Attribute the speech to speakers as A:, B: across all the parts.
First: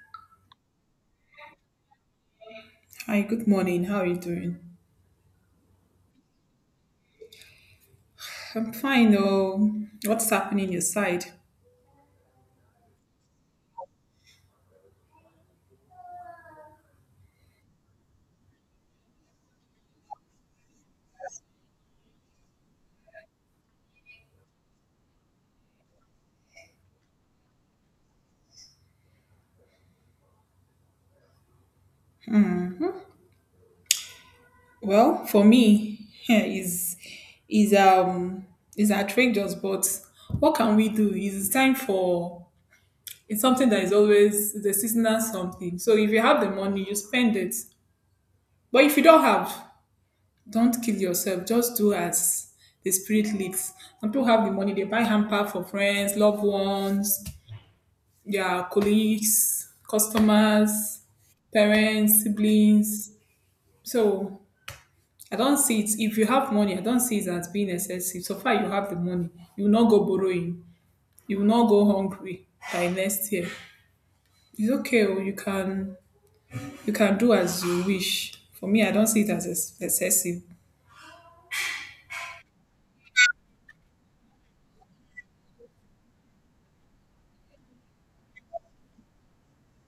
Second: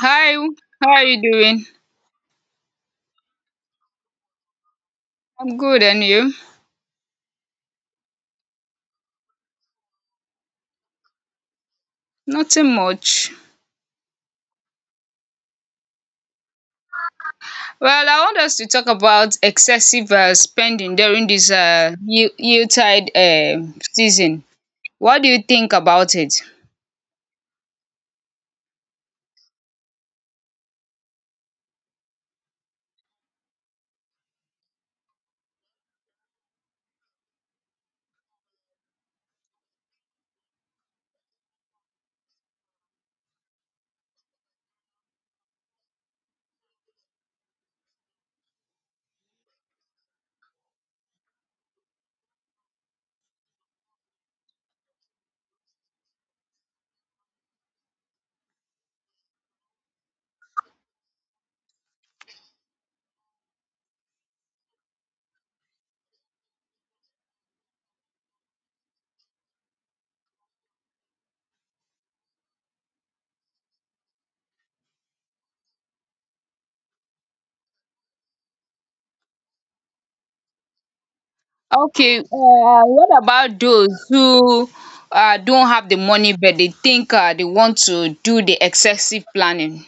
A: Hi, how are you doing?
B: Hi, good morning. How are you doing?
A: I'm good, and you?
B: I'm fine. Oh, what's happening your side?
A: Nothing much. Well, I want us to talk about excessive spending during this yield-tide season. What do you think about it?
B: Well, for me, is is um is outrageous, but what can we do? It's time for it's something that is always the seasonal something. So if you have the money, you spend it. But if you don't have, don't kill yourself. Just do as the spirit leads. Some people have the money, they buy hamper for friends, loved ones, yeah, colleagues, customers, parents, siblings. So I don't see it. If you have money, I don't see it as being excessive. So far, you have the money. You will not go borrowing. You will not go hungry by next year. It's okay. Oh, you can do as you wish. For me, I don't see it as excessive.
A: Okay, what about those who don't have the money but they think they want to do the excessive planning?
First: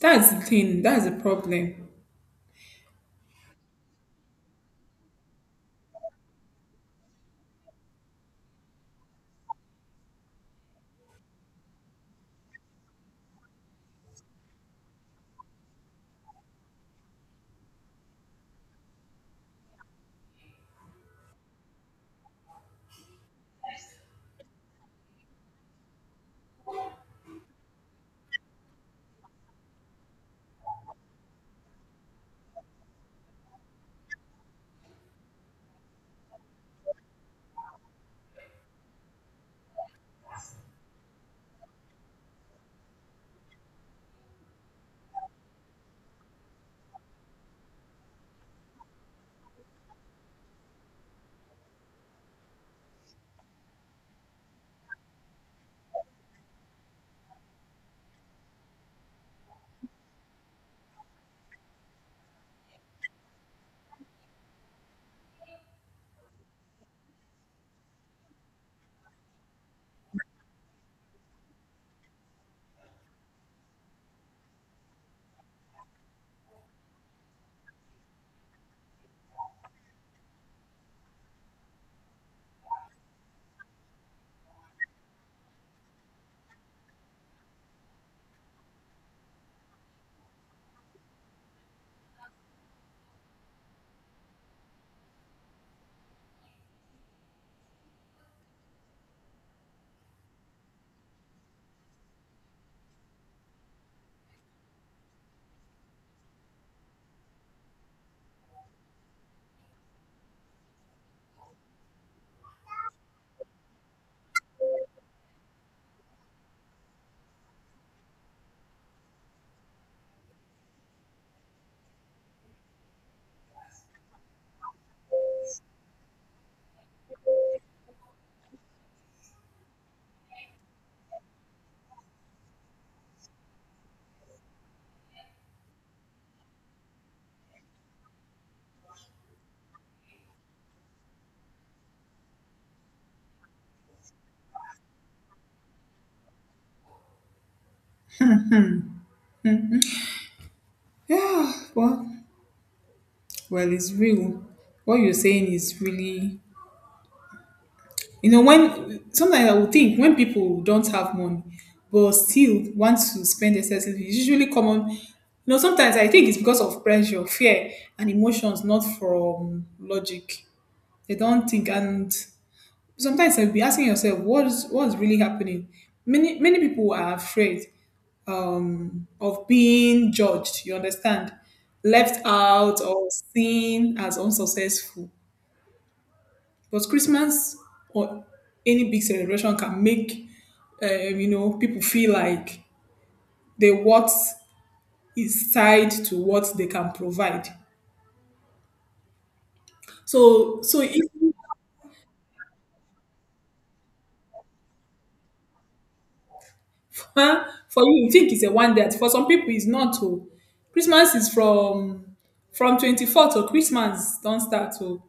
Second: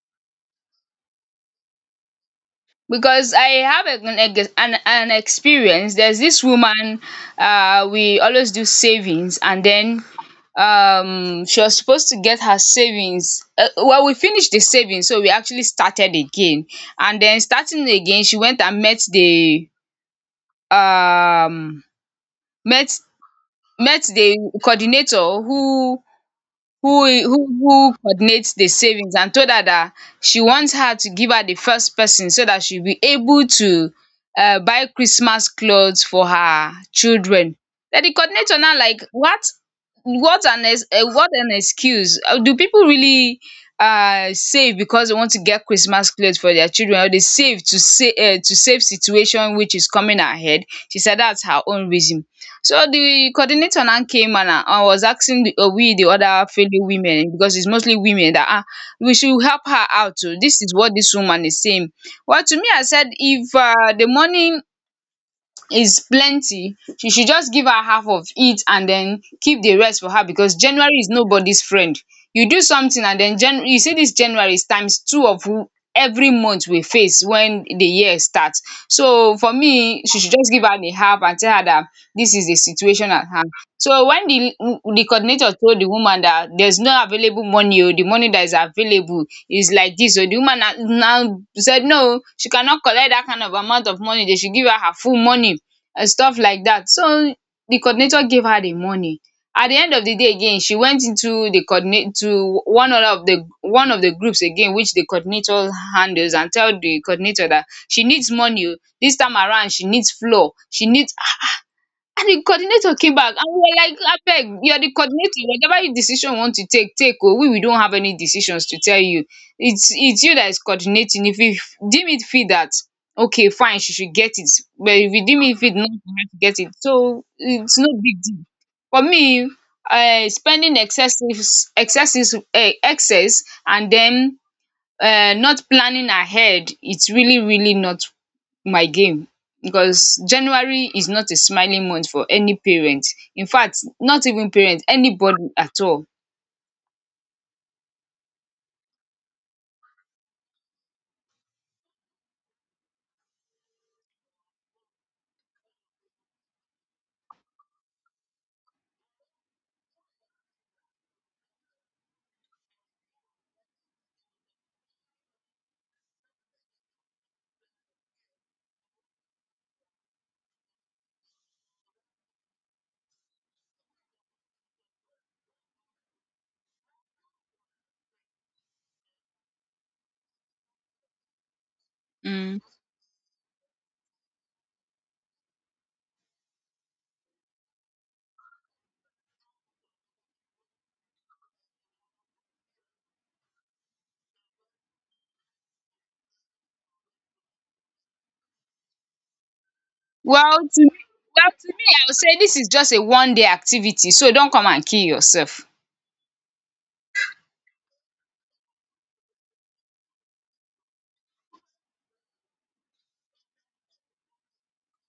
B: That's the thing. That's the problem.
A: Because I have a, an, ex- an experience. There's this woman, we always do savings, and then she was supposed to get her savings. Well, we finished the savings, so we actually started again. And then starting again, she went and met the um met met the coordinator who coordinates the savings and told her that she wants her to give her the first person so that she'll be able to buy Christmas clothes for her children. Then the coordinator now like what an excuse. Do people really save because they want to get Christmas clothes for their children or they save to save situation which is coming ahead? She said that's her own reason, so the coordinator now came and I was asking we the other fellow women, because it's mostly women that we should help her out. Oh. This is what this woman is saying. Well, to me, I said if the money is plenty she should just give her half of it and then keep the rest for her, because January is nobody's friend. You do something and then Jan you see this January is times two of who every month we face when the year starts. So for me she should just give her the half and tell her that this is the situation at hand. So when the coordinator told the woman that there's no available money o, the money that is available is like this. So the woman na now said no, she cannot collect that kind of amount of money, they should give her her full money and stuff like that. So the coordinator gave her the money. At the end of the day again, she went into the coordinate to one of the groups again, which the coordinator handles, and tell the coordinator that she needs money. Oh. This time around, she needs floor. She needs and the coordinator came back and we were like, abeg, you are the coordinator. Whatever you decision you want to take, take oh. We don't have any decisions to tell you. It's you that is coordinating. If you deem it fit that, okay, fine, she should get it. But if you deem it fit not for her to get it, so it's no big deal. For me, uh, spending excessive, excess, and then not planning ahead, it's really, really not my game, because January is not a smiling month for any parent. In fact, not even parent, anybody at all.
B: Yeah. Well, it's real. What you're saying is really… You know, when sometimes I would think when people don't have money but still want to spend excessively, it's usually common. You know, sometimes I think it's because of pressure, fear, and emotions, not from logic. They don't think, and sometimes I'll be asking yourself, what's really happening? Many people are afraid of being judged. You understand, left
A: Mm.
B: out or seen as unsuccessful. But Christmas or any big celebration can make, you know, people feel like the what is tied to what they can provide.
A: Well,
B: So so
A: to me,
B: if
A: well, to me, I would say this is just a one day activity, so don't come and kill yourself.
B: Huh? For you, you think it's a one day. For some people, it's not. Oh. Christmas is from 24th to… Christmas don't start. Oh.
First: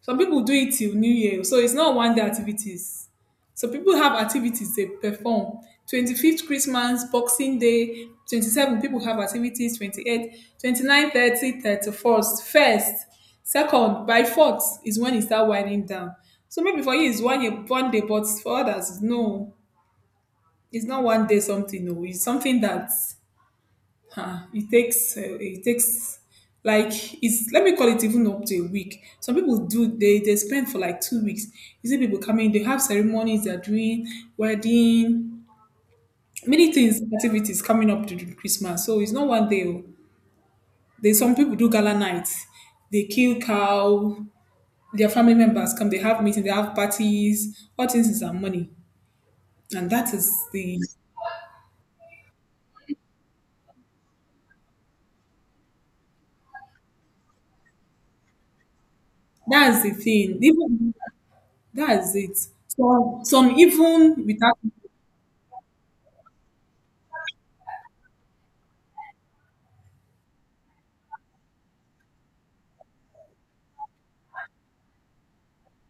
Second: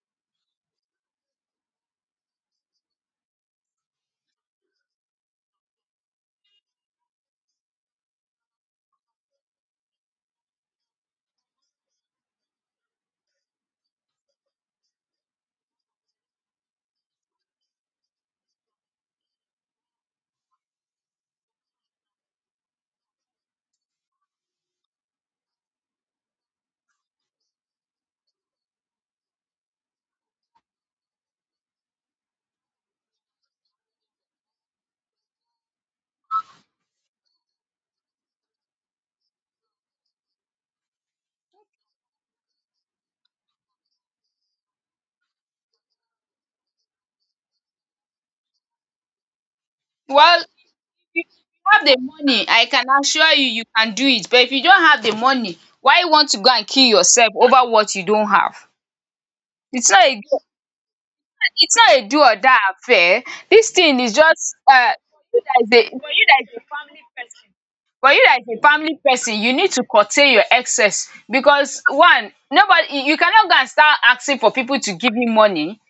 B: Some people do it till New Year. Oh. So it's not one day activities. So people have activities they perform. 25th Christmas, Boxing Day, 27 people have activities, 28, 29, 30, 31st, 1st, 2nd, by 4th is when it start winding down. So maybe for you it's one, year, one day, but for others, no, it's not one day something, no, it's something that, it takes like, it's let me call it, even up to a week. Some people do, they spend for like 2 weeks. You see people coming, they have ceremonies they're doing, wedding, many things, activities coming up to the Christmas, so it's not one day. Oh. There's some people do gala nights, they kill cow, their family members come, they have meetings, they have parties, all things is our money. And that is
A: Well, if
B: the
A: you have the money, I can assure you, you can do it. But if you don't have the money, why you want to go and kill yourself over what you don't have?
B: that's the
A: It's not a
B: thing even
A: It's not a
B: That's
A: do
B: it.
A: or die affair.
B: Some
A: This thing is
B: even
A: just
B: without
A: for you that is a for you that is a family person, you need to curtail your excess, because one nobody, you cannot go and start asking for people to give you money.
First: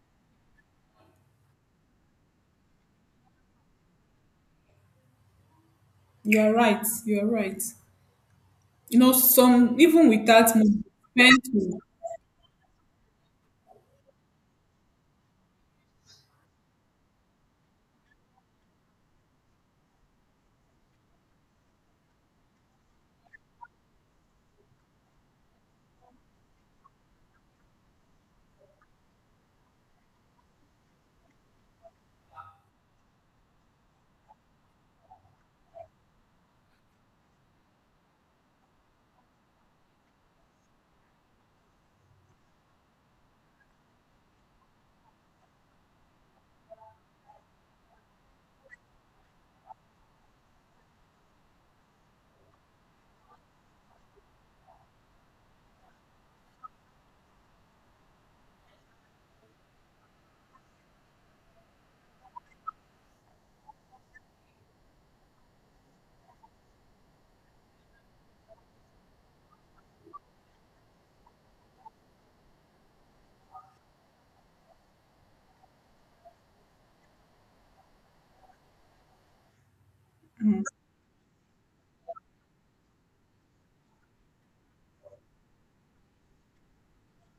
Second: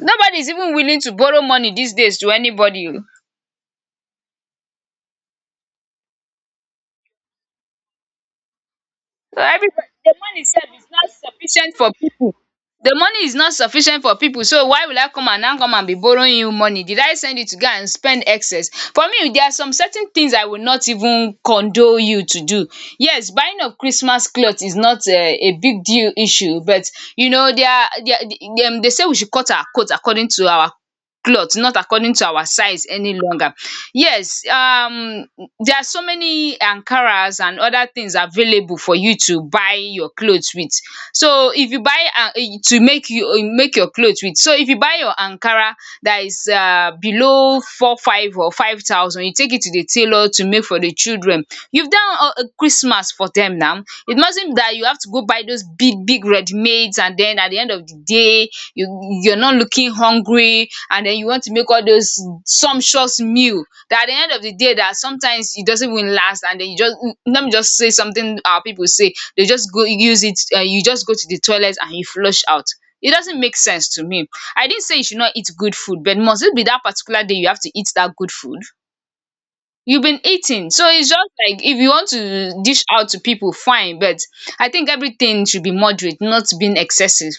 A: Nobody is even willing to borrow money these days to anybody oo.
B: You are right. You are right. You know,
A: So
B: some
A: everybody,
B: even
A: the money
B: without
A: itself
B: money
A: is not
B: spend
A: sufficient
B: to-
A: for people. The money is not sufficient for people. So why will I come and now come and be borrowing you money? Did I send you to go and spend excess? For me, there are some certain things I will not even condole you to do. Yes, buying of Christmas cloth is not a big deal issue, but you know, they say we should cut our coat according to our cloth, not according to our size any longer. Yes, there are so many ankaras and other things available for you to buy your clothes with. So if you buy, to make you, make your clothes with, so if you buy your ankara that is below four five or 5,000, you take it to the tailor to make for the children. You've done Christmas for them now. It mustn't that you have to go buy those big big readymades, and then at the end of the day you're not looking hungry, and then you want to make all those sumptuous meal, that at the end of the day, that sometimes it doesn't even last, and then you just let me just say something our people say, they just go use it, you just go to the toilet and you flush out. It doesn't make sense to me. I didn't say you should not eat good food, but must it be that particular day you have to eat that good food? You've been eating. So it's just like if you want to dish out to people, fine, but I think everything should be moderate, not being excessive.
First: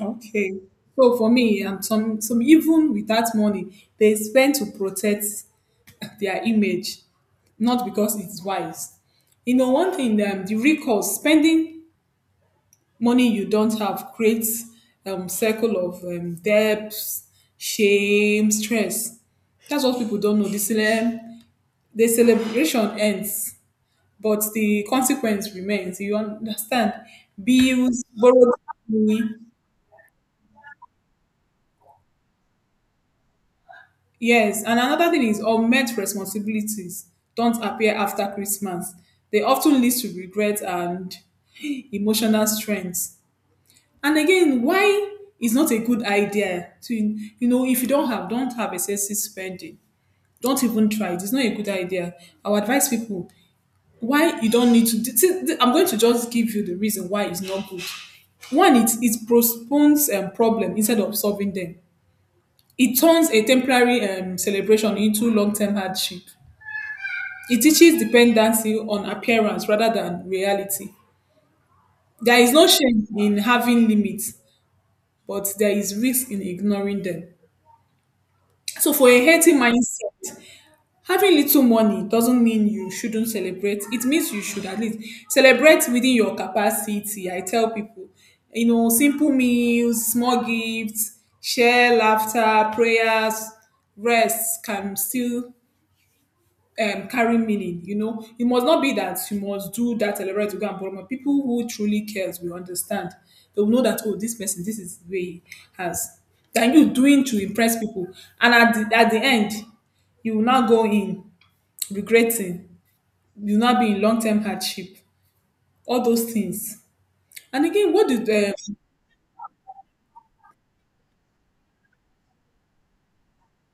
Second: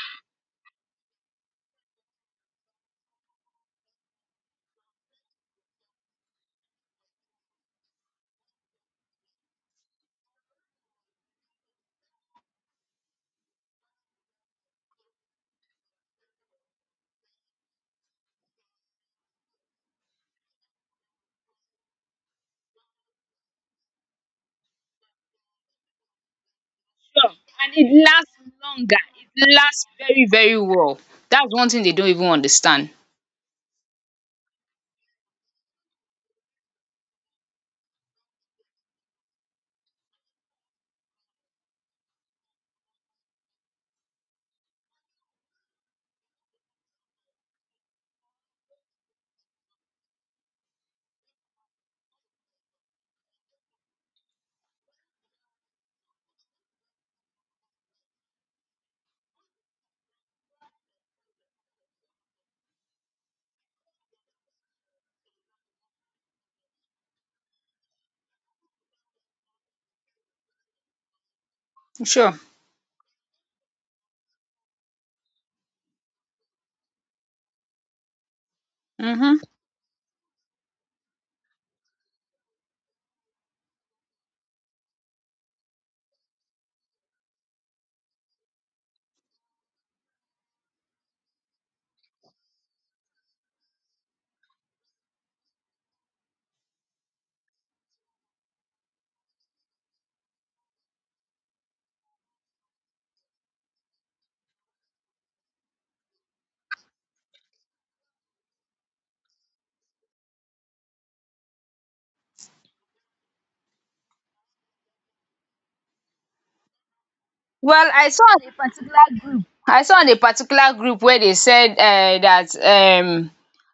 B: Okay. So for me, some even without money, they spend to protect their image, not because it's wise. You know, one thing, the recourse, spending money you don't have, creates circle of, debts, shame, stress. That's what people don't know. The celebration ends, but the consequence remains. You understand?
A: Sure. And it
B: Bills,
A: lasts
B: borrowed
A: longer,
B: money.
A: it lasts very very well. That's one thing they don't even understand.
B: Yes. And another thing is unmet responsibilities don't appear after Christmas. They often lead to regret and emotional strength. And again, why is not a good idea to, you know, if you don't have, excessive spending. Don't even try it. It's not a good idea. I would advise people why you don't need to. I'm going to just give you the reason why it's not good. One, it postpones, problem instead of solving them. It turns a temporary, celebration into long-term hardship. It teaches dependency on appearance rather than reality.
A: Sure.
B: There is no shame in having limits, but there is risk in ignoring them. So for a
A: Mhm.
B: healthy mindset, having little money doesn't mean you shouldn't celebrate. It means you should at least celebrate within your capacity. I tell people, you know, simple meals, small gifts, share laughter, prayers, rest can still, carry meaning. You know, it must not be that you must do that celebrate to go and borrow money. People who truly cares will understand. They will know that, oh, this person, this is the way he has. Than you doing to impress people, and at the, end, you will now go in regretting, you now be in long term hardship, all those things. And
A: Well,
B: again, what
A: i
B: do
A: saw on
B: the
A: a I saw on a particular group where they said that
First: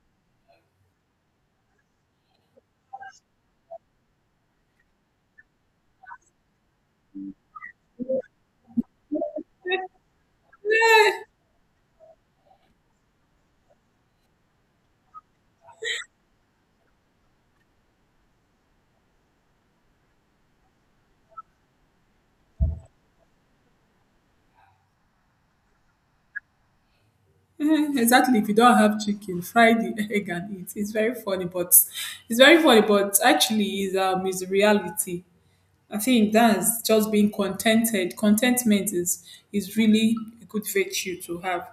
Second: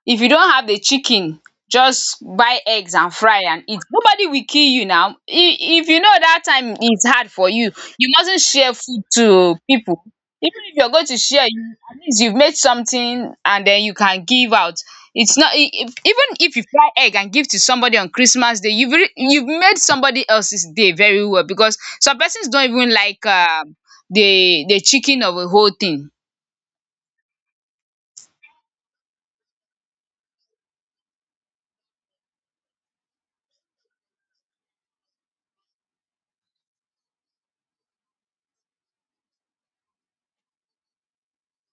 A: if you don't have the chicken, just buy eggs and fry and eat. Nobody will kill you now. If you know that time is hard for you, you mustn't share food to people. Even if you're going to
B: Yeah,
A: share, you at least you've made something and then you can give out. It's not even if you fry egg and give to somebody on Christmas day, you've made somebody else's day very well, because some persons don't even like the chicken of the whole thing.
B: mhm, exactly, if you don't have chicken, fry the egg and eat. It's very funny, but actually is, is reality. I think that's just being contented. Contentment is, really a good virtue to have.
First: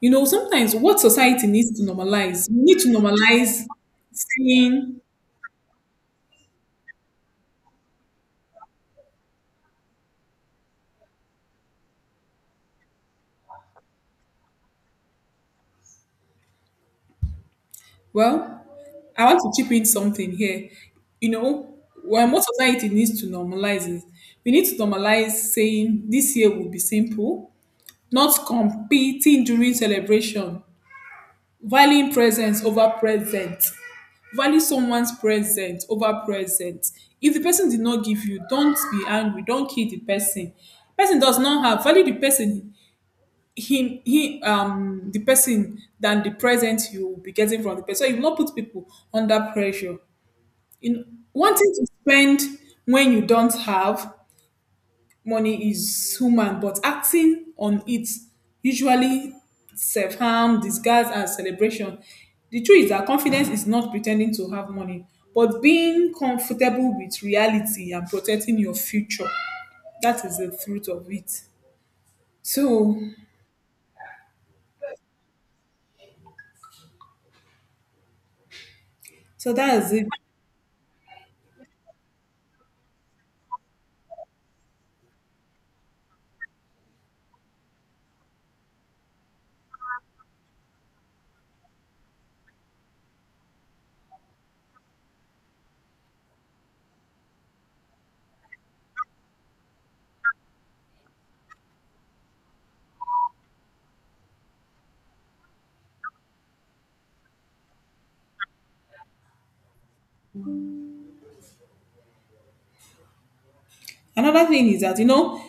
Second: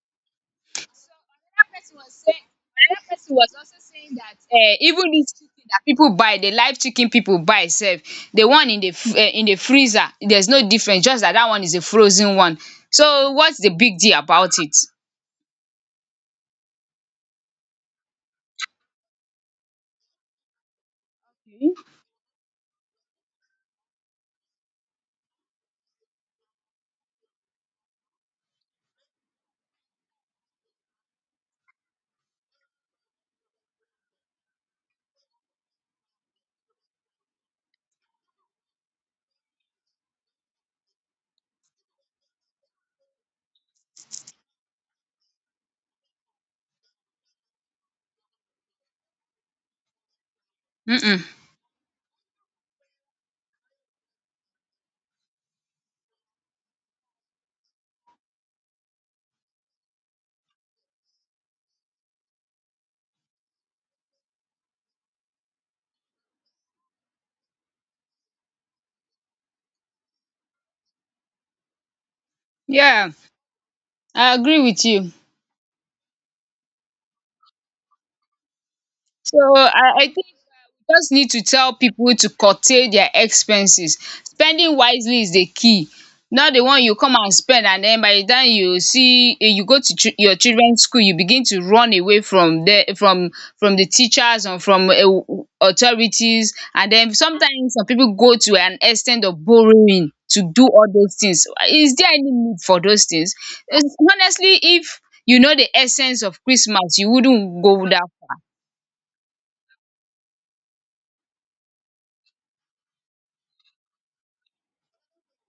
B: You know, sometimes
A: So
B: what society needs to normalize, we need to
A: another person was
B: normalize
A: also saying that
B: seeing…
A: even this chicken that people buy, the live chicken people buy itself, the one in the freezer, there's no difference, just that that one is a frozen one. So what's the big deal about it?
B: Well, I want to chip in something here. You know, why most society needs to normalize is we need to normalize saying this year will be simple, not competing during celebration, valuing presence over present, value someone's present over present. If the person did not give you, don't be angry, don't kill the person. Person does not have value the person, him he the person, than the present you will be getting from the person. So you will not put people under pressure,
A: um
B: you
A: um
B: wanting to spend when you don't have money is human, but acting on it usually self harm, disguise, and celebration. The truth is that confidence is not pretending to have money, but being comfortable with reality and protecting your future. That is the truth of it. So,
A: yeah, I agree with you. So
B: so that is
A: I
B: it.
A: think just need to tell people to curtail their expenses. Spending wisely is the key. Not the one you come and spend and then by the time you see, you go to your children's school, you begin to run away from the teachers and from authorities. And then sometimes some people go to an extent of borrowing to do all those things. Is there any need for those things? Eh, Honestly, if you know the essence of Christmas, you wouldn't go that.
B: Another thing is that, you know,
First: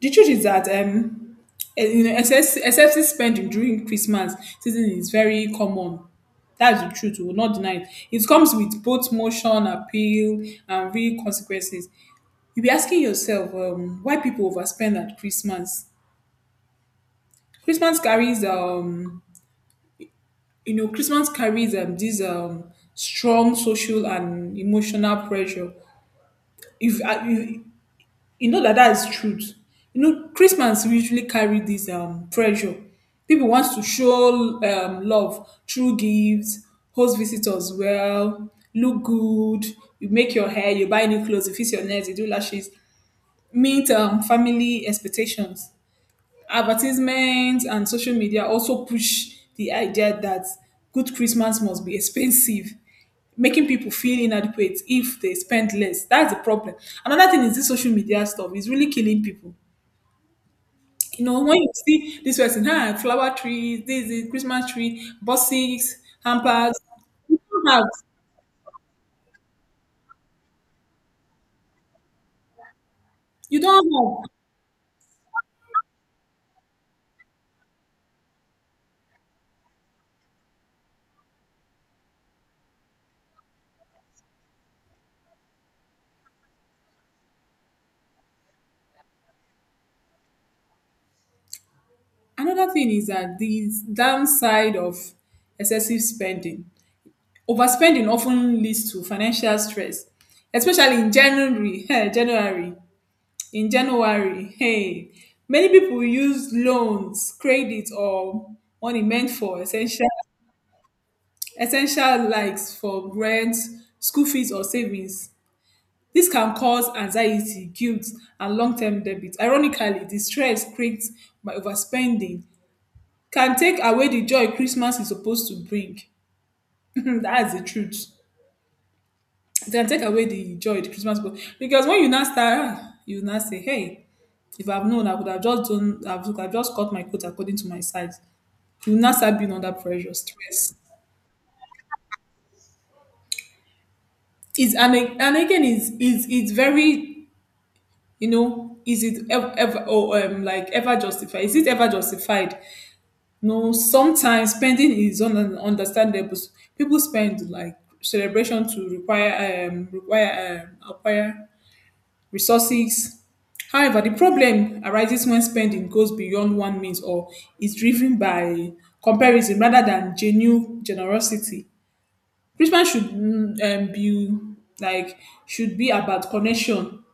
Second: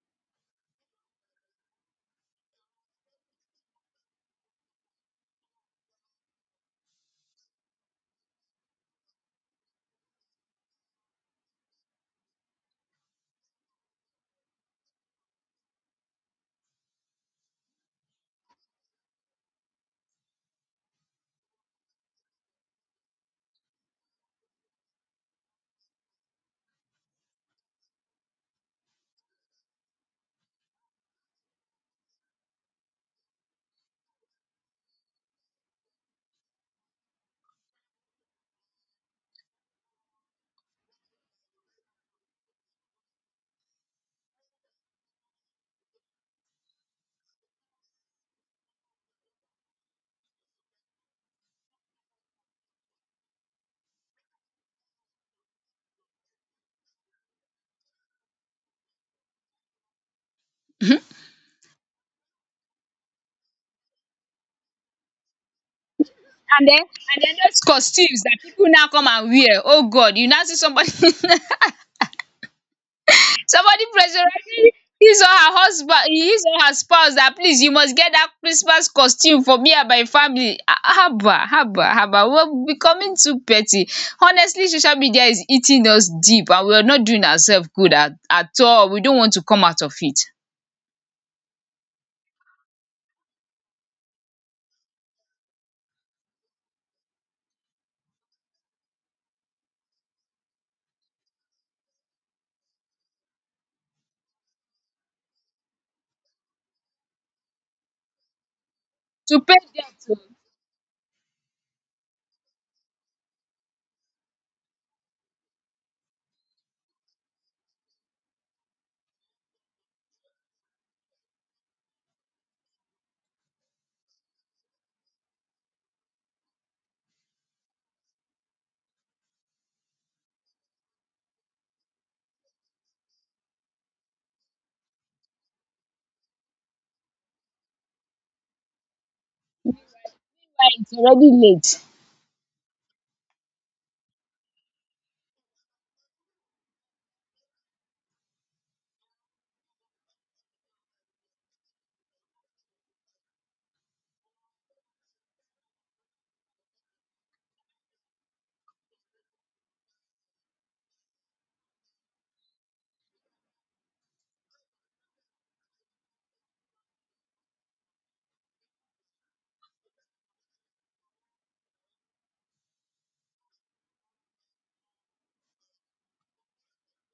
B: the truth is that, you know, excessive spending during Christmas season is very common. That's the truth. We will not deny it. It comes with both motion, appeal, and real consequences. You'll be asking yourself, why people overspend at Christmas. Christmas carries, you know, Christmas carries, this strong social and emotional pressure. If You know that that is truth. You know, Christmas usually carry this, pressure. People wants to show, love through gifts, host visitors well, look good, you make your hair, you buy new clothes, you fix your nails, you do lashes, meet, family expectations. Advertisements and social media also push the idea that good Christmas must be expensive, making people feel inadequate if they spend less. That's the problem. Another thing is this social media stuff is really killing people. You know, when you see this person, huh, flower trees, this is Christmas tree, buses,
A: And
B: hampers,
A: then and then
B: you
A: those
B: don't have.
A: costumes that people now come and wear, oh God, you now see somebody somebody
B: You don't have.
A: pressurizing his or her husband, his or her spouse, that please you must get that Christmas costume for me and my family. Ah ah, haba haba haba, we're becoming too petty. Honestly, social media is eating us deep, and we're not doing ourself good at all. We don't want to come out of it.
B: Another thing is that the downside of excessive spending. Overspending often leads to financial stress, especially in January. Hey, January. In January, hey, many people use loans, credit, or money meant
A: To pay
B: for
A: debt, oh, now
B: essential, likes for rent, school fees, or savings. This can cause anxiety, guilt, and long term debit. Ironically, the stress created by overspending can take away the joy Christmas is supposed to bring. That's the truth. It can take away the joy the because when you now start, ah, you now say, "Hey, if I've known, I would have just done. I would have just cut my coat according to my size." You now start being under pressure, stress.
A: it's already late.
B: Is and a- and again, is it's very, you know, is it ever, ever or like ever justified? Is it ever justified? No, sometimes spending is understandable. People spend like celebration to require require acquire resources. However, the problem arises when spending goes beyond one means or is driven by comparison rather than genuine generosity. Christmas should, be like, should be about connection,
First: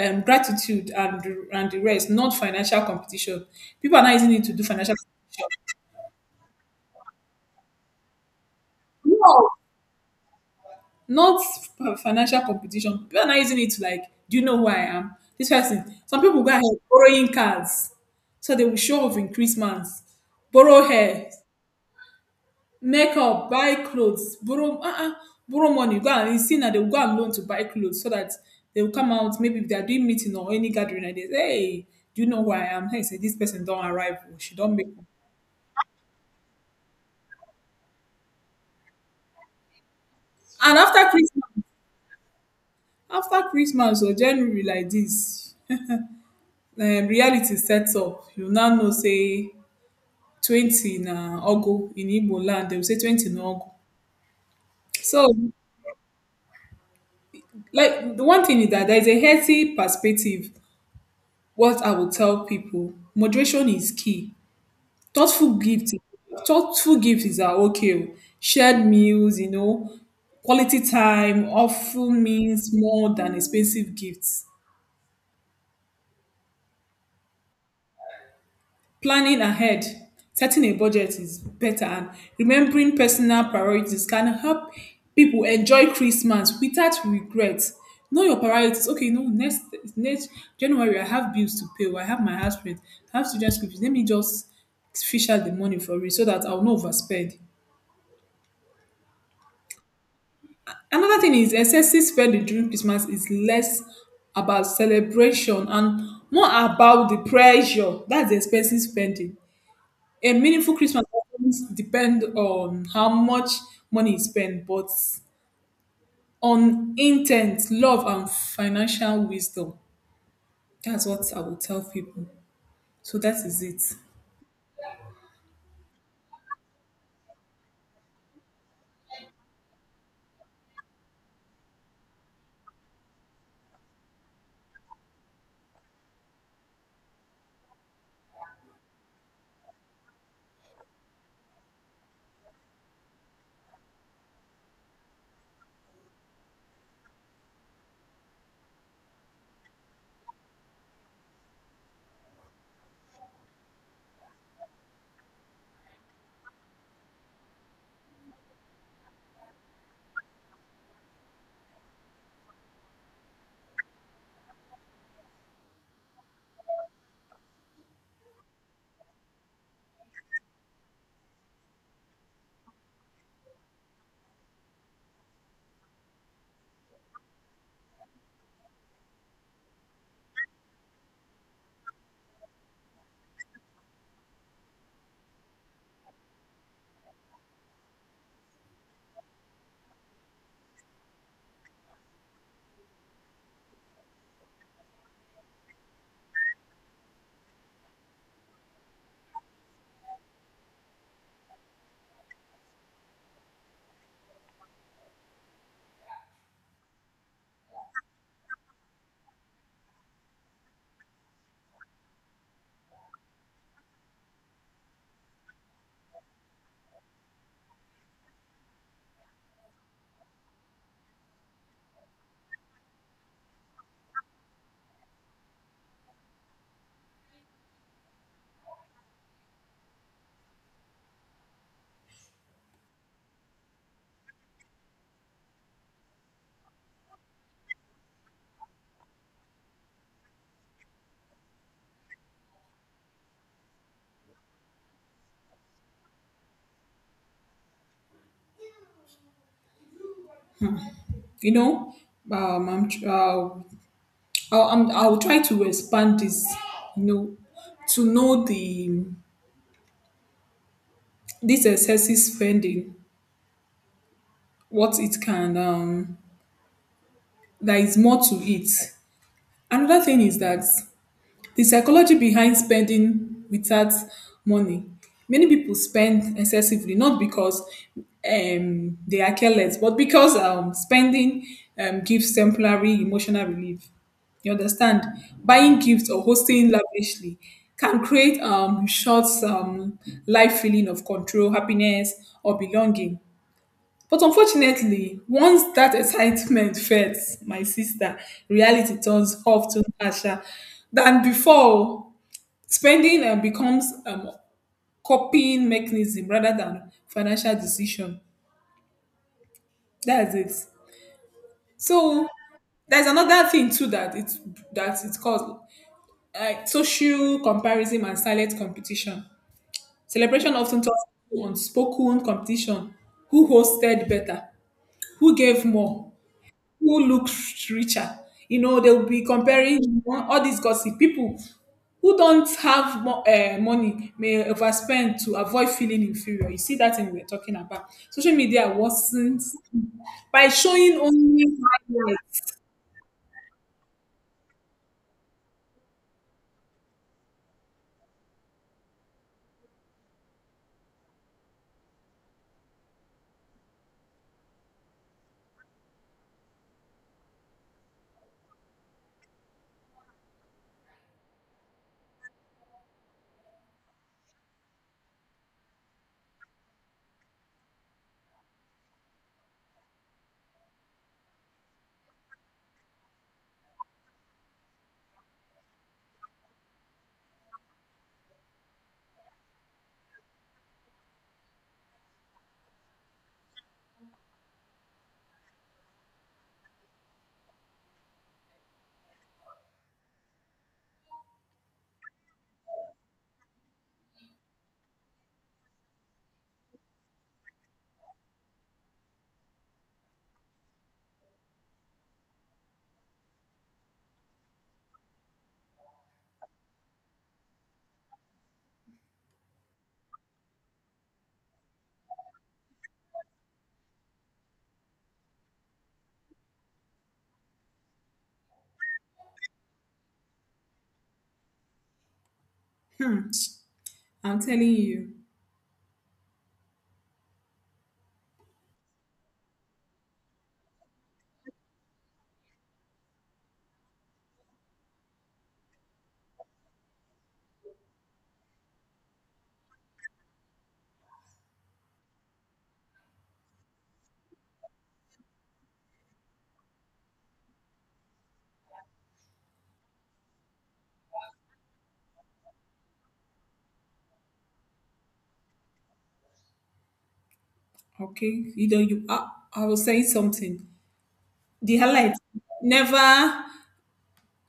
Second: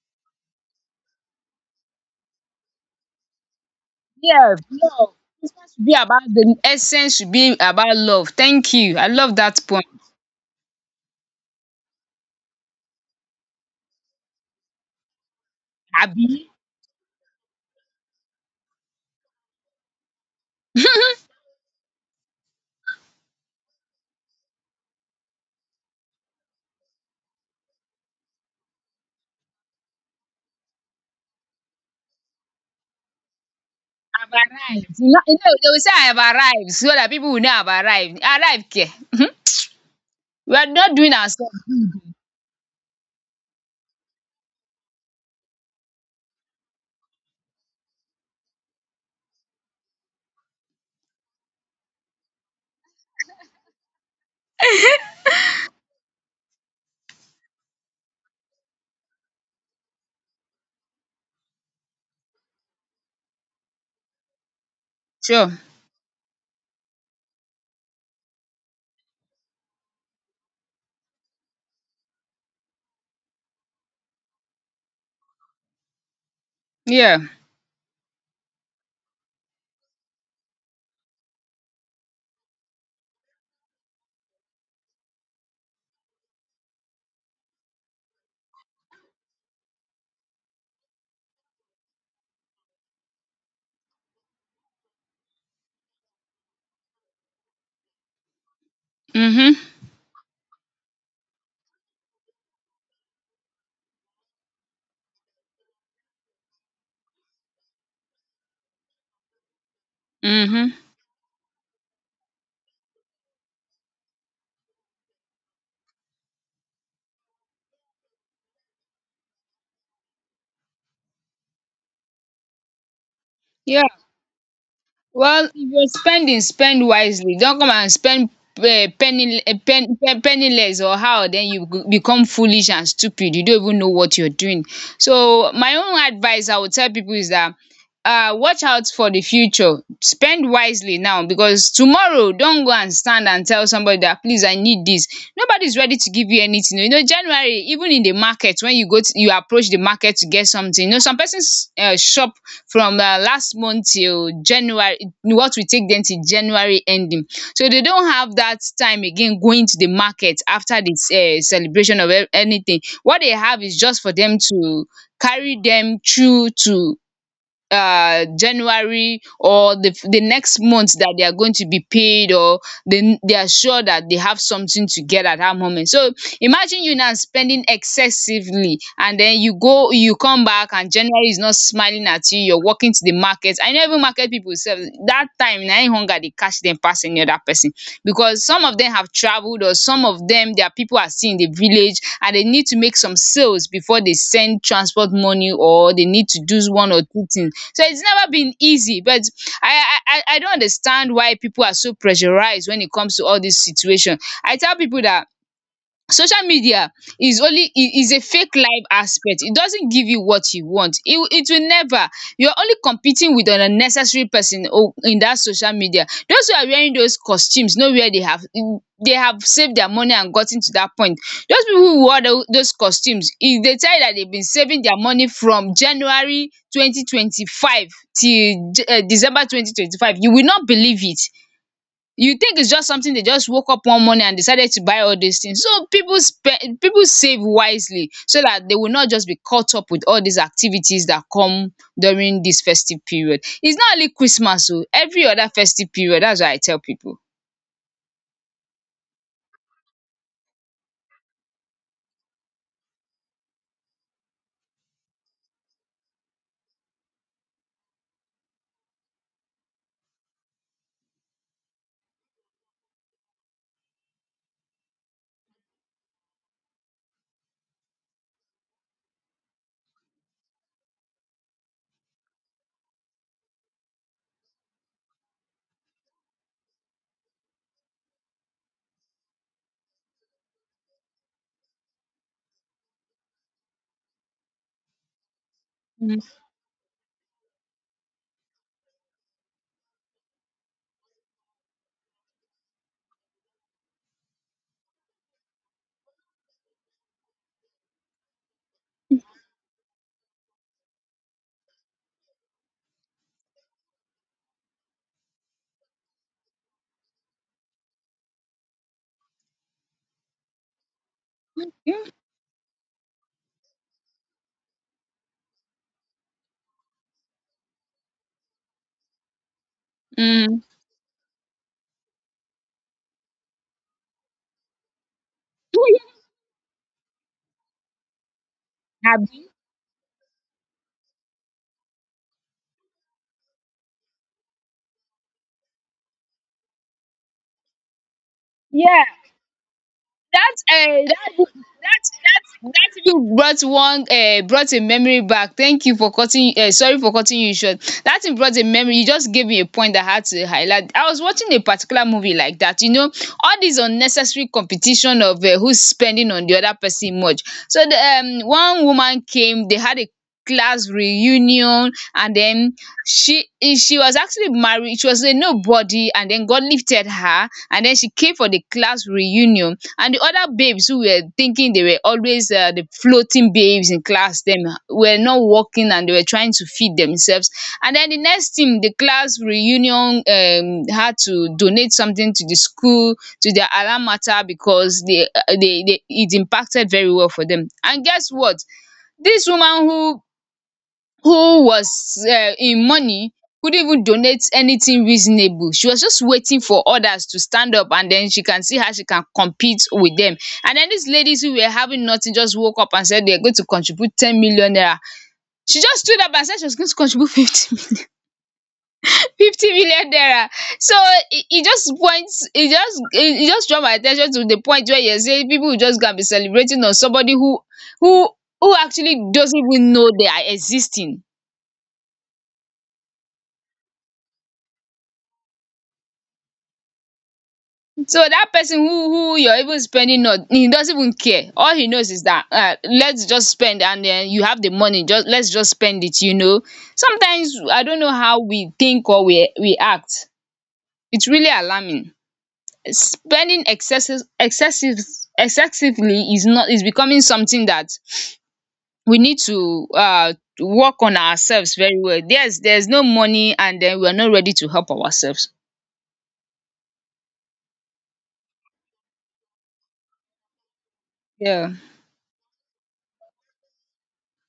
B: gratitude, and the rest, not financial competition. People are not using it to
A: Yes,
B: do financial.
A: love. Christmas should be about the essence, should be about love. Thank you. I love
B: No,
A: that point.
B: not financial competition. People are not using it to like, do you know who I am? This person. Some people
A: Abi,
B: go ahead borrowing cars, so they will show off in Christmas, borrow hair, makeup, buy clothes, borrow borrow money. Go and you see now, they will go and loan to buy clothes so that they will come out. Maybe if they are doing meeting or any gathering like this, hey, do you know who I am? Hey, say this person don't arrive.
A: I've
B: Oh, she don't make.
A: arrived. You know, they will say I have arrived so that people will know I've arrived. Arrived, care. We are
B: And
A: not doing ourselves.
B: After Christmas or January like this, reality set up, you now know say 20 na Ogu in Igbo land. They will say 20 na Ogu. So, like, the one thing is that there is a healthy perspective. What I will tell people, moderation is key. Thoughtful
A: Sure.
B: gift, thoughtful gifts are okay. Oh. Shared meals, you know, quality time often means more than expensive gifts.
A: Yeah.
B: Planning ahead, setting a budget is better, and remembering personal priorities can help people enjoy Christmas without regret. Know your priorities. Okay, no, next January I have bills to pay, or I have my house rent, I have student school fees. Let me just fish out the money for it so that I'll not overspend.
A: Mm-hmm.
B: Another thing is excessive spending during Christmas is less about celebration and more about the pressure. That's the expensive spending. A
A: Mm-hmm.
B: meaningful Christmas doesn't depend on how much money is spent, but on intent, love, and financial wisdom. That's what I will tell people. So that is it.
A: Yeah. Well, if you're spending, spend wisely. Don't come and spend penny, eh, pen, pen, penniless or how, then you become foolish and stupid. You don't even know what you're doing. So my own advice I would tell people is that, watch out for the future. Spend wisely now, because tomorrow, don't go and stand and tell somebody that please I need this. Nobody's ready to give you anything. You know, January, even in the market when you approach the market to get something. Some person's shop from last month till January, what we take them till January ending, so they don't have that time again going to the market after this celebration of anything, what they have is just for them to carry them through to January or the next month that they are going to be paid, or they are sure that they have something to get at that moment. So imagine you now spending excessively, and then you go, you come back, and January is not smiling at you. You're walking to the market and know even market people sef, that time na im hunger dey catch them pass any other person, because some of them have traveled or some of them their people are still in the village and they need to make some sales before they send transport money, or they need to do one or two things. So it's never been easy, but I don't understand why people are so pressurized when it comes to all this situation. I tell people that social media is a fake life aspect. It doesn't give you what you want. It will never. You're only competing with an unnecessary person in that social media. Those who are wearing those costumes know where they have saved their money and gotten to that point. Those people who wore those costumes, if they tell you that they've been saving their money from January 2025 till December 2025, you will not believe it. You think it's just something they just woke up one morning and decided to buy all these things. So people spend, people save wisely, so that they will not just be caught up with all these activities that come during this festive period. It's not only Christmas, so every other festive period. That's what I tell people.
B: You know, I'm, tr- I'll, I'm, I'll try to expand this. You know, to know the this excessive spending, what it can there is more to it. Another thing is that the psychology behind spending without money. Many people spend excessively, not because they are careless, but because spending gives temporary emotional relief. You understand? Buying gifts or
A: Mhm.
B: hosting lavishly can create short life feeling of control, happiness, or belonging. But unfortunately, once that excitement fades, my sister, reality turns often harsher than before. Spending becomes coping mechanism rather than financial decision. That's it. So there's another thing too that it's called social comparison and silent competition. Celebration
A: Mm.
B: often talks to unspoken competition. Who hosted better? Who gave more? Who looks richer. You know, they'll be comparing, you know, all these gossip. People who don't have money may overspend to avoid feeling inferior. You see that thing we're talking about. Social media
A: Yeah,
B: wasn't by
A: that
B: showing
A: um that
B: only
A: that that
B: highlights.
A: that even brought a memory back. Thank you for cutting, sorry for cutting you short. That thing brought a memory. You just gave me a point that I had to highlight. I was watching a particular movie like that, you know, all this unnecessary competition of who's spending on the other person much. So the one woman came, they had a class reunion, and then she was actually married, she was a nobody, and then God lifted her, and then she came for the class reunion. And the other babes who were thinking they were always the floating babes in class, them were not working and they were trying to feed themselves. And then the next thing, the class reunion had to donate something to the school, to their alma mater, because it impacted very well for them. And guess what? This woman who was in money couldn't even donate anything reasonable. She was just waiting for others to stand up and then she can see how she can compete with them. And then these ladies who were having nothing just woke up and said they're going to contribute 10 million naira. She just stood up and said she was going to contribute 50 50 million naira. So it e just draw my attention to the point where you say people will just go and be celebrating on somebody who who actually doesn't even know they are existing.
B: Hmm, I'm telling you,
A: So that person who you're even spending on, he doesn't even care. All he knows is that let's just spend, and then you have the money. Just let's just spend it. You know. Sometimes I don't know how we think or we act. It's really alarming. Spending excessively is not, is becoming something that we need to work on ourselves very well. There's no money, and then we're not ready to help ourselves.
B: okay. I was saying something.
A: Yeah,
B: The highlight never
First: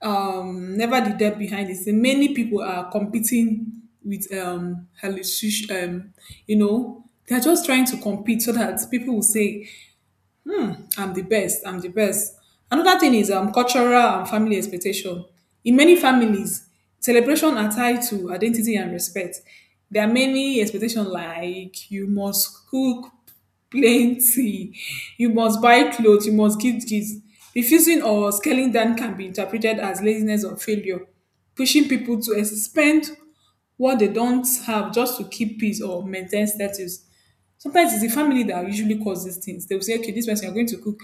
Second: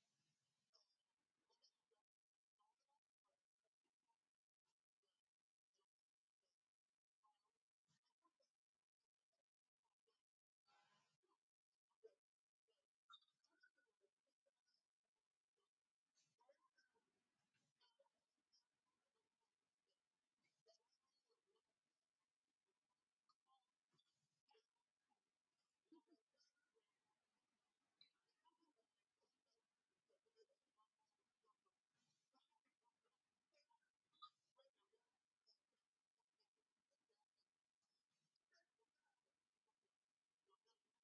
B: never the depth behind the scene. Many people are competing with hallucination. You know, they're just trying to compete so that people will say, I'm the best, I'm the best. Another thing is cultural and family expectation. In many families, celebration are tied to identity and respect. There are many expectations like you must cook plenty, you must buy clothes, you must give gifts. Refusing or scaling down can be interpreted as laziness or failure, pushing people to spend what they don't have just to keep peace or maintain status. Sometimes it's the family that usually cause these things. They will say, okay, this person, you're going to cook.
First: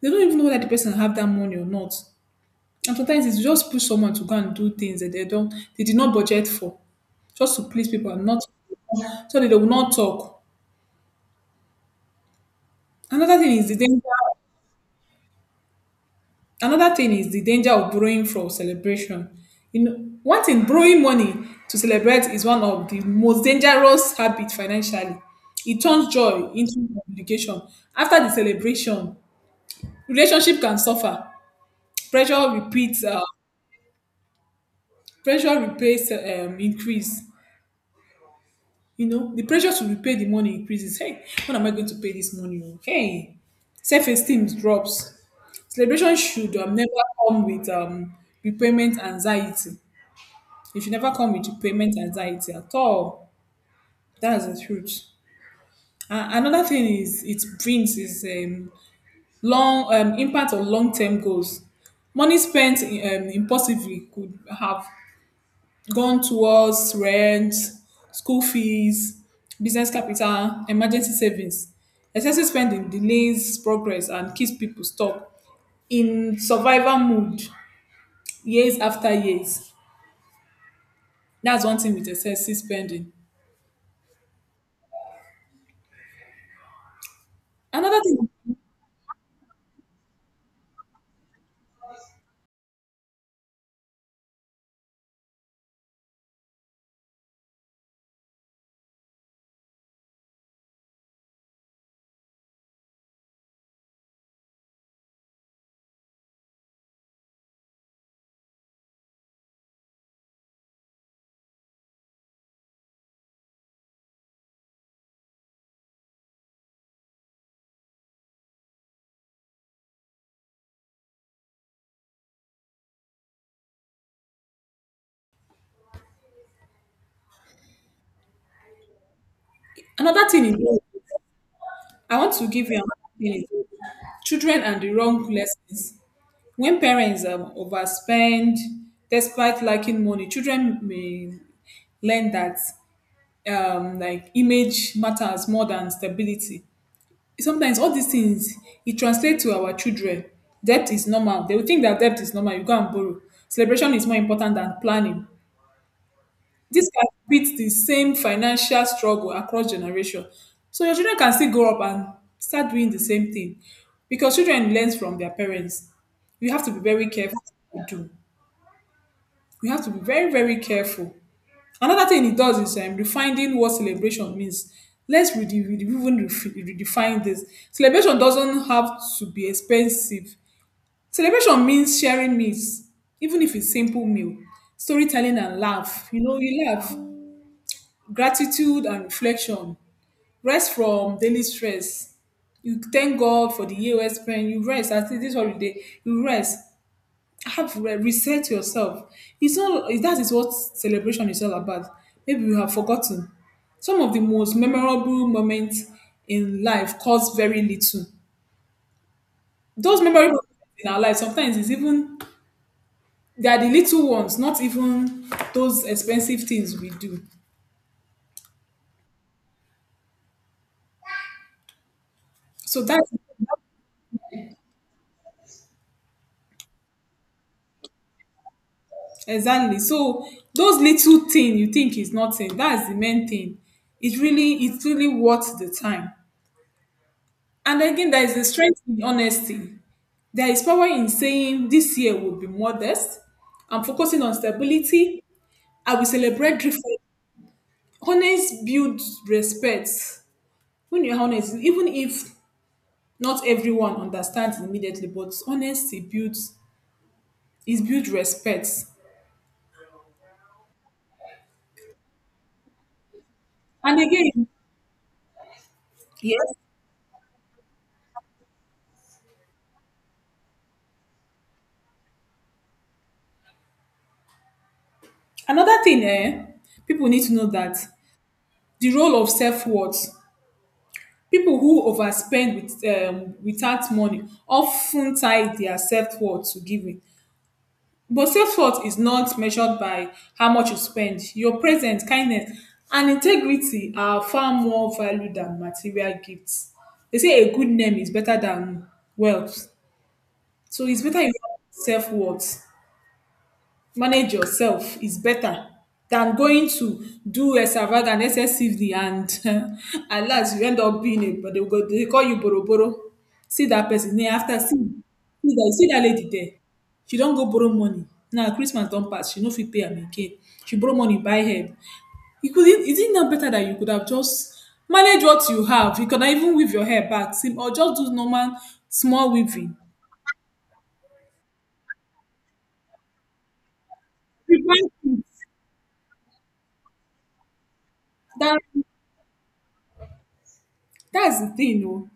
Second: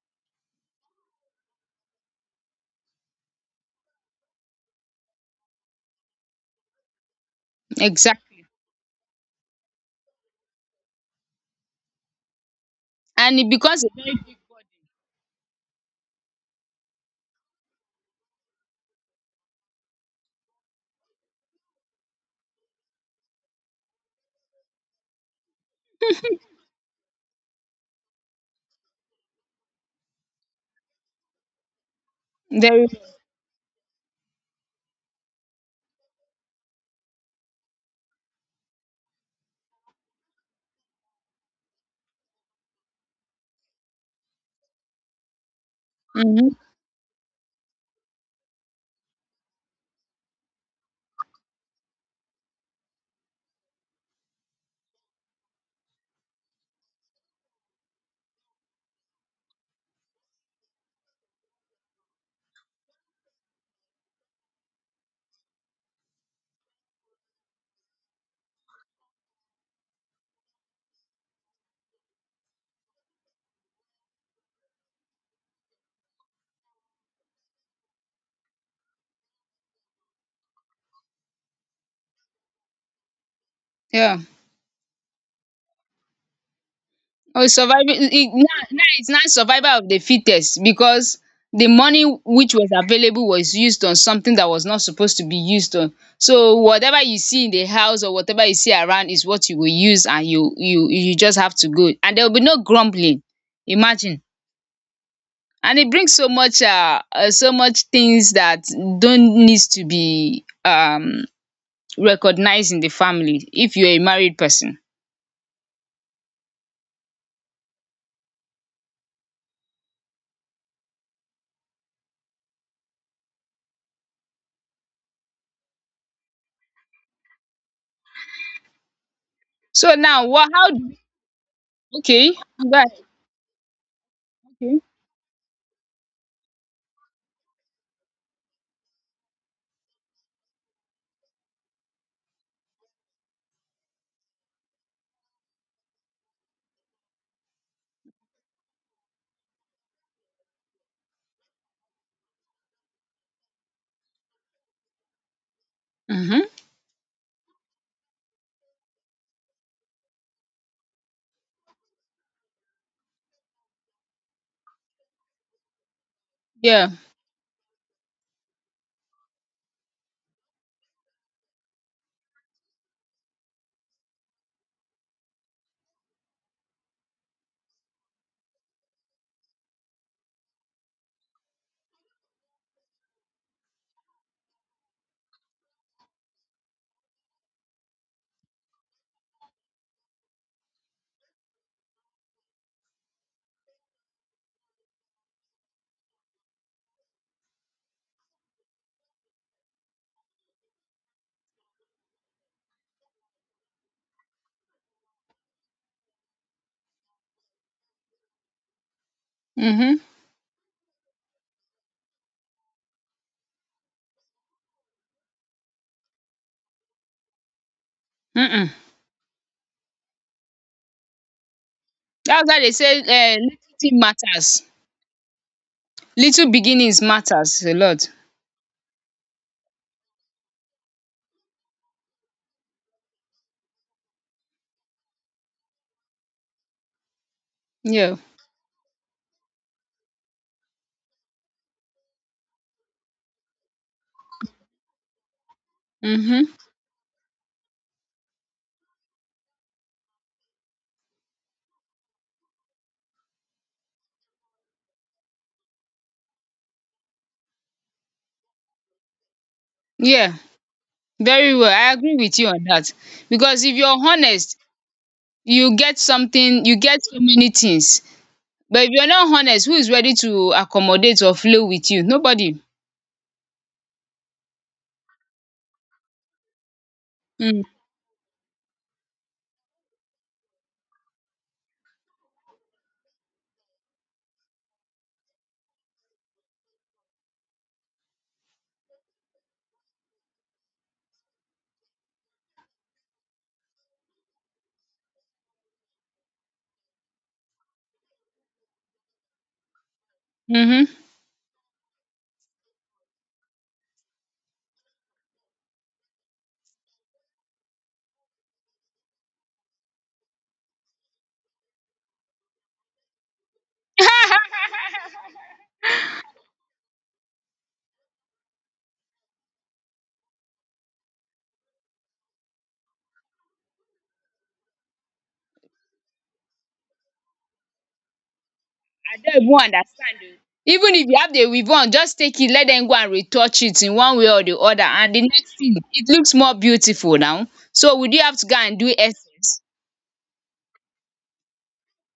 B: They don't even know whether the person have that money or not. And sometimes it's just push someone to go and do things that they did not budget for, just to please people and not,
A: exactly.
B: so that they will not talk. Another
A: And it
B: thing is the
A: becomes a
B: danger.
A: very
B: Another thing is the danger of borrowing for celebration. You know, one thing, borrowing money to celebrate is one of the most dangerous habits financially. It turns joy into obligation. After the celebration, relationship can suffer pressure
A: very.
B: repeats pressure repays increase, you know, the pressure to repay the money increases. Hey, when am I going to pay this money, oh? Hey, self-esteem drops. Celebration
A: Mhm.
B: should never come with repayment anxiety. It should never come with repayment anxiety at all. That's the truth. Another thing is it brings is long impact on long-term goals. Money spent impulsively could have gone towards rent, school fees, business capital, emergency savings. Excessive spending delays progress and keeps people stuck in survival mode years after years. That's one thing with excessive spending.
A: Yeah. Oh, surviving
B: Another thing,
A: it, now it's not survival of the fittest, because the money which was available was used on something that was not supposed to be used on. So whatever you see in the house or whatever you see around is what you will use, and you just have to go, and there will be no grumbling. Imagine, and it brings so much so much things that don't needs to be recognized in the family if you're a married person. So now,
B: another thing
A: what? How?
B: is, I want
A: Okay,
B: to give you
A: go ahead.
B: another thing is children
A: Okay.
B: and the wrong lessons. When parents overspend despite lacking money, children may learn that like image matters more than stability. Sometimes all these things it translates to our children. Debt is normal. They will think that debt is normal. You go and borrow. Celebration is more important than planning.
A: Mhm.
B: This can beat the same financial struggle across generation. So your children can still grow up and start doing the same thing, because children learn from their parents. You have to be
A: Yeah,
B: very careful what you do. You have to be very very careful. Another thing it does is refining what celebration means. Let's redefine this. Celebration doesn't have to be expensive. Celebration means sharing meals, even if it's simple meal, storytelling and laugh. You know, you laugh, gratitude and reflection, rest from daily stress. You thank God for the year well spent. You rest at this holiday. You rest, have reset yourself. It's not it- That is what celebration is all about. Maybe you have forgotten. Some of the most memorable moments in life cost very little. Those
A: mhm.
B: memorable moments in our life sometimes is even they are the little ones, not even those expensive things we do.
A: Mm. That's why they
B: So
A: say,
B: that's
A: little thing matters. Little beginnings matters a lot.
B: exactly, so those little thing you think is nothing, that's the main thing. It's really worth the time. And again,
A: Yeah.
B: there is a strength in honesty. There is power in saying this year will be modest. I'm focusing on stability. I will
A: Mhm.
B: celebrate different. Honest builds respect. When you're honest, even if not everyone understands immediately, but honesty build respect.
A: Yeah, very well. I agree with you on that. Because if
B: And
A: you're
B: again,
A: honest, you get
B: yes,
A: something, you get so many things. But if you're not honest, who is ready to accommodate or flow with you? Nobody.
B: another thing, eh, people need to know
A: Mm.
B: that the role of self worth. People who overspend with, without money often tie their self-worth to giving, but self-worth is not measured by how much you spend. Your presence, kindness, and integrity are far more value than material gifts. They say a good name is better than wealth. So
A: Mhm.
B: it's better you have self-worth, manage yourself is better than going to do extravagant excessively, and at last you end up being a, but they go they call you borrow borrow. See that person, then after, see that lady there. She don go borrow money. Now Christmas don pass, she no fit pay am again. She borrow money buy hair. You could, is it not better that you could have just manage what you have. You could have even weave your hair back sim, or just do normal small
A: Dem won
B: weaving.
A: understand o, even if you have the weave-on, just take it, let them go and retouch it in one way or the other, and the next thing, it looks more beautiful. Now so would you have to go
B: Than,
A: and do essence.
B: that's the thing oh.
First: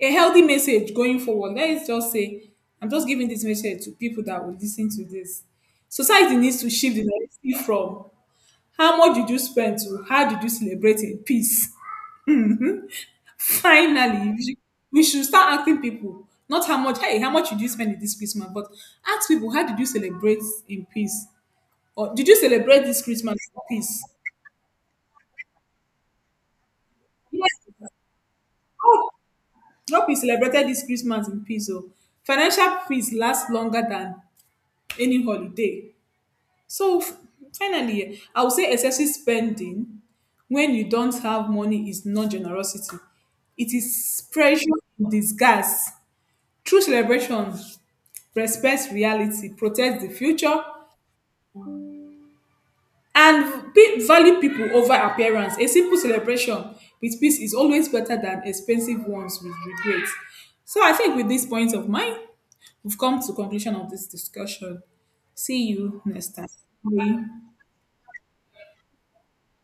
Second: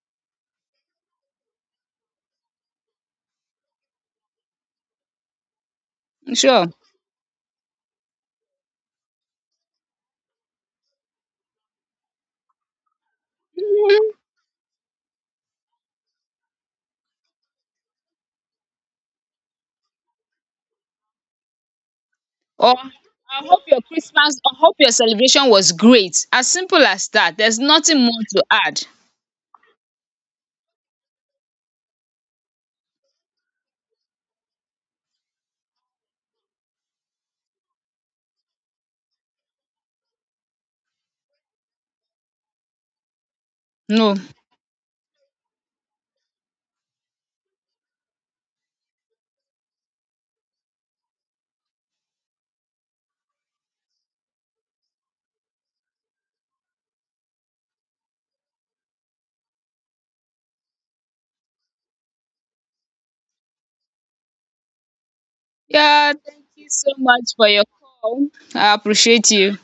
B: A healthy message going forward. Let's just say, I'm just giving this message to people that will listen to this. Society needs
A: Sure.
B: to shift the narrative from how much did you spend to how did you celebrate in peace.
A: Mhm.
B: Finally, we should, we should start asking people, not how much, hey, how much did you spend in this Christmas, but ask people, how did you celebrate in peace? Or did you
A: Or
B: celebrate this Christmas
A: I
B: in
A: hope
B: peace?
A: Your celebration was great, as simple as that. There's
B: Yes,
A: nothing more to add.
B: hope hope you celebrated this Christmas in peace. Oh. Financial peace lasts longer than any holiday. So finally, I would say excessive spending when you don't have money is not generosity. It
A: No.
B: is pressure in disguise. True celebration respects reality, protects the future, and value people over appearance. A simple celebration with peace is always better than expensive ones with regret. So I think with these points of mine, we've come to conclusion of this discussion. See you
A: Yeah,
B: next
A: thank
B: time.
A: you so
B: Bye.
A: much for your call. I appreciate you.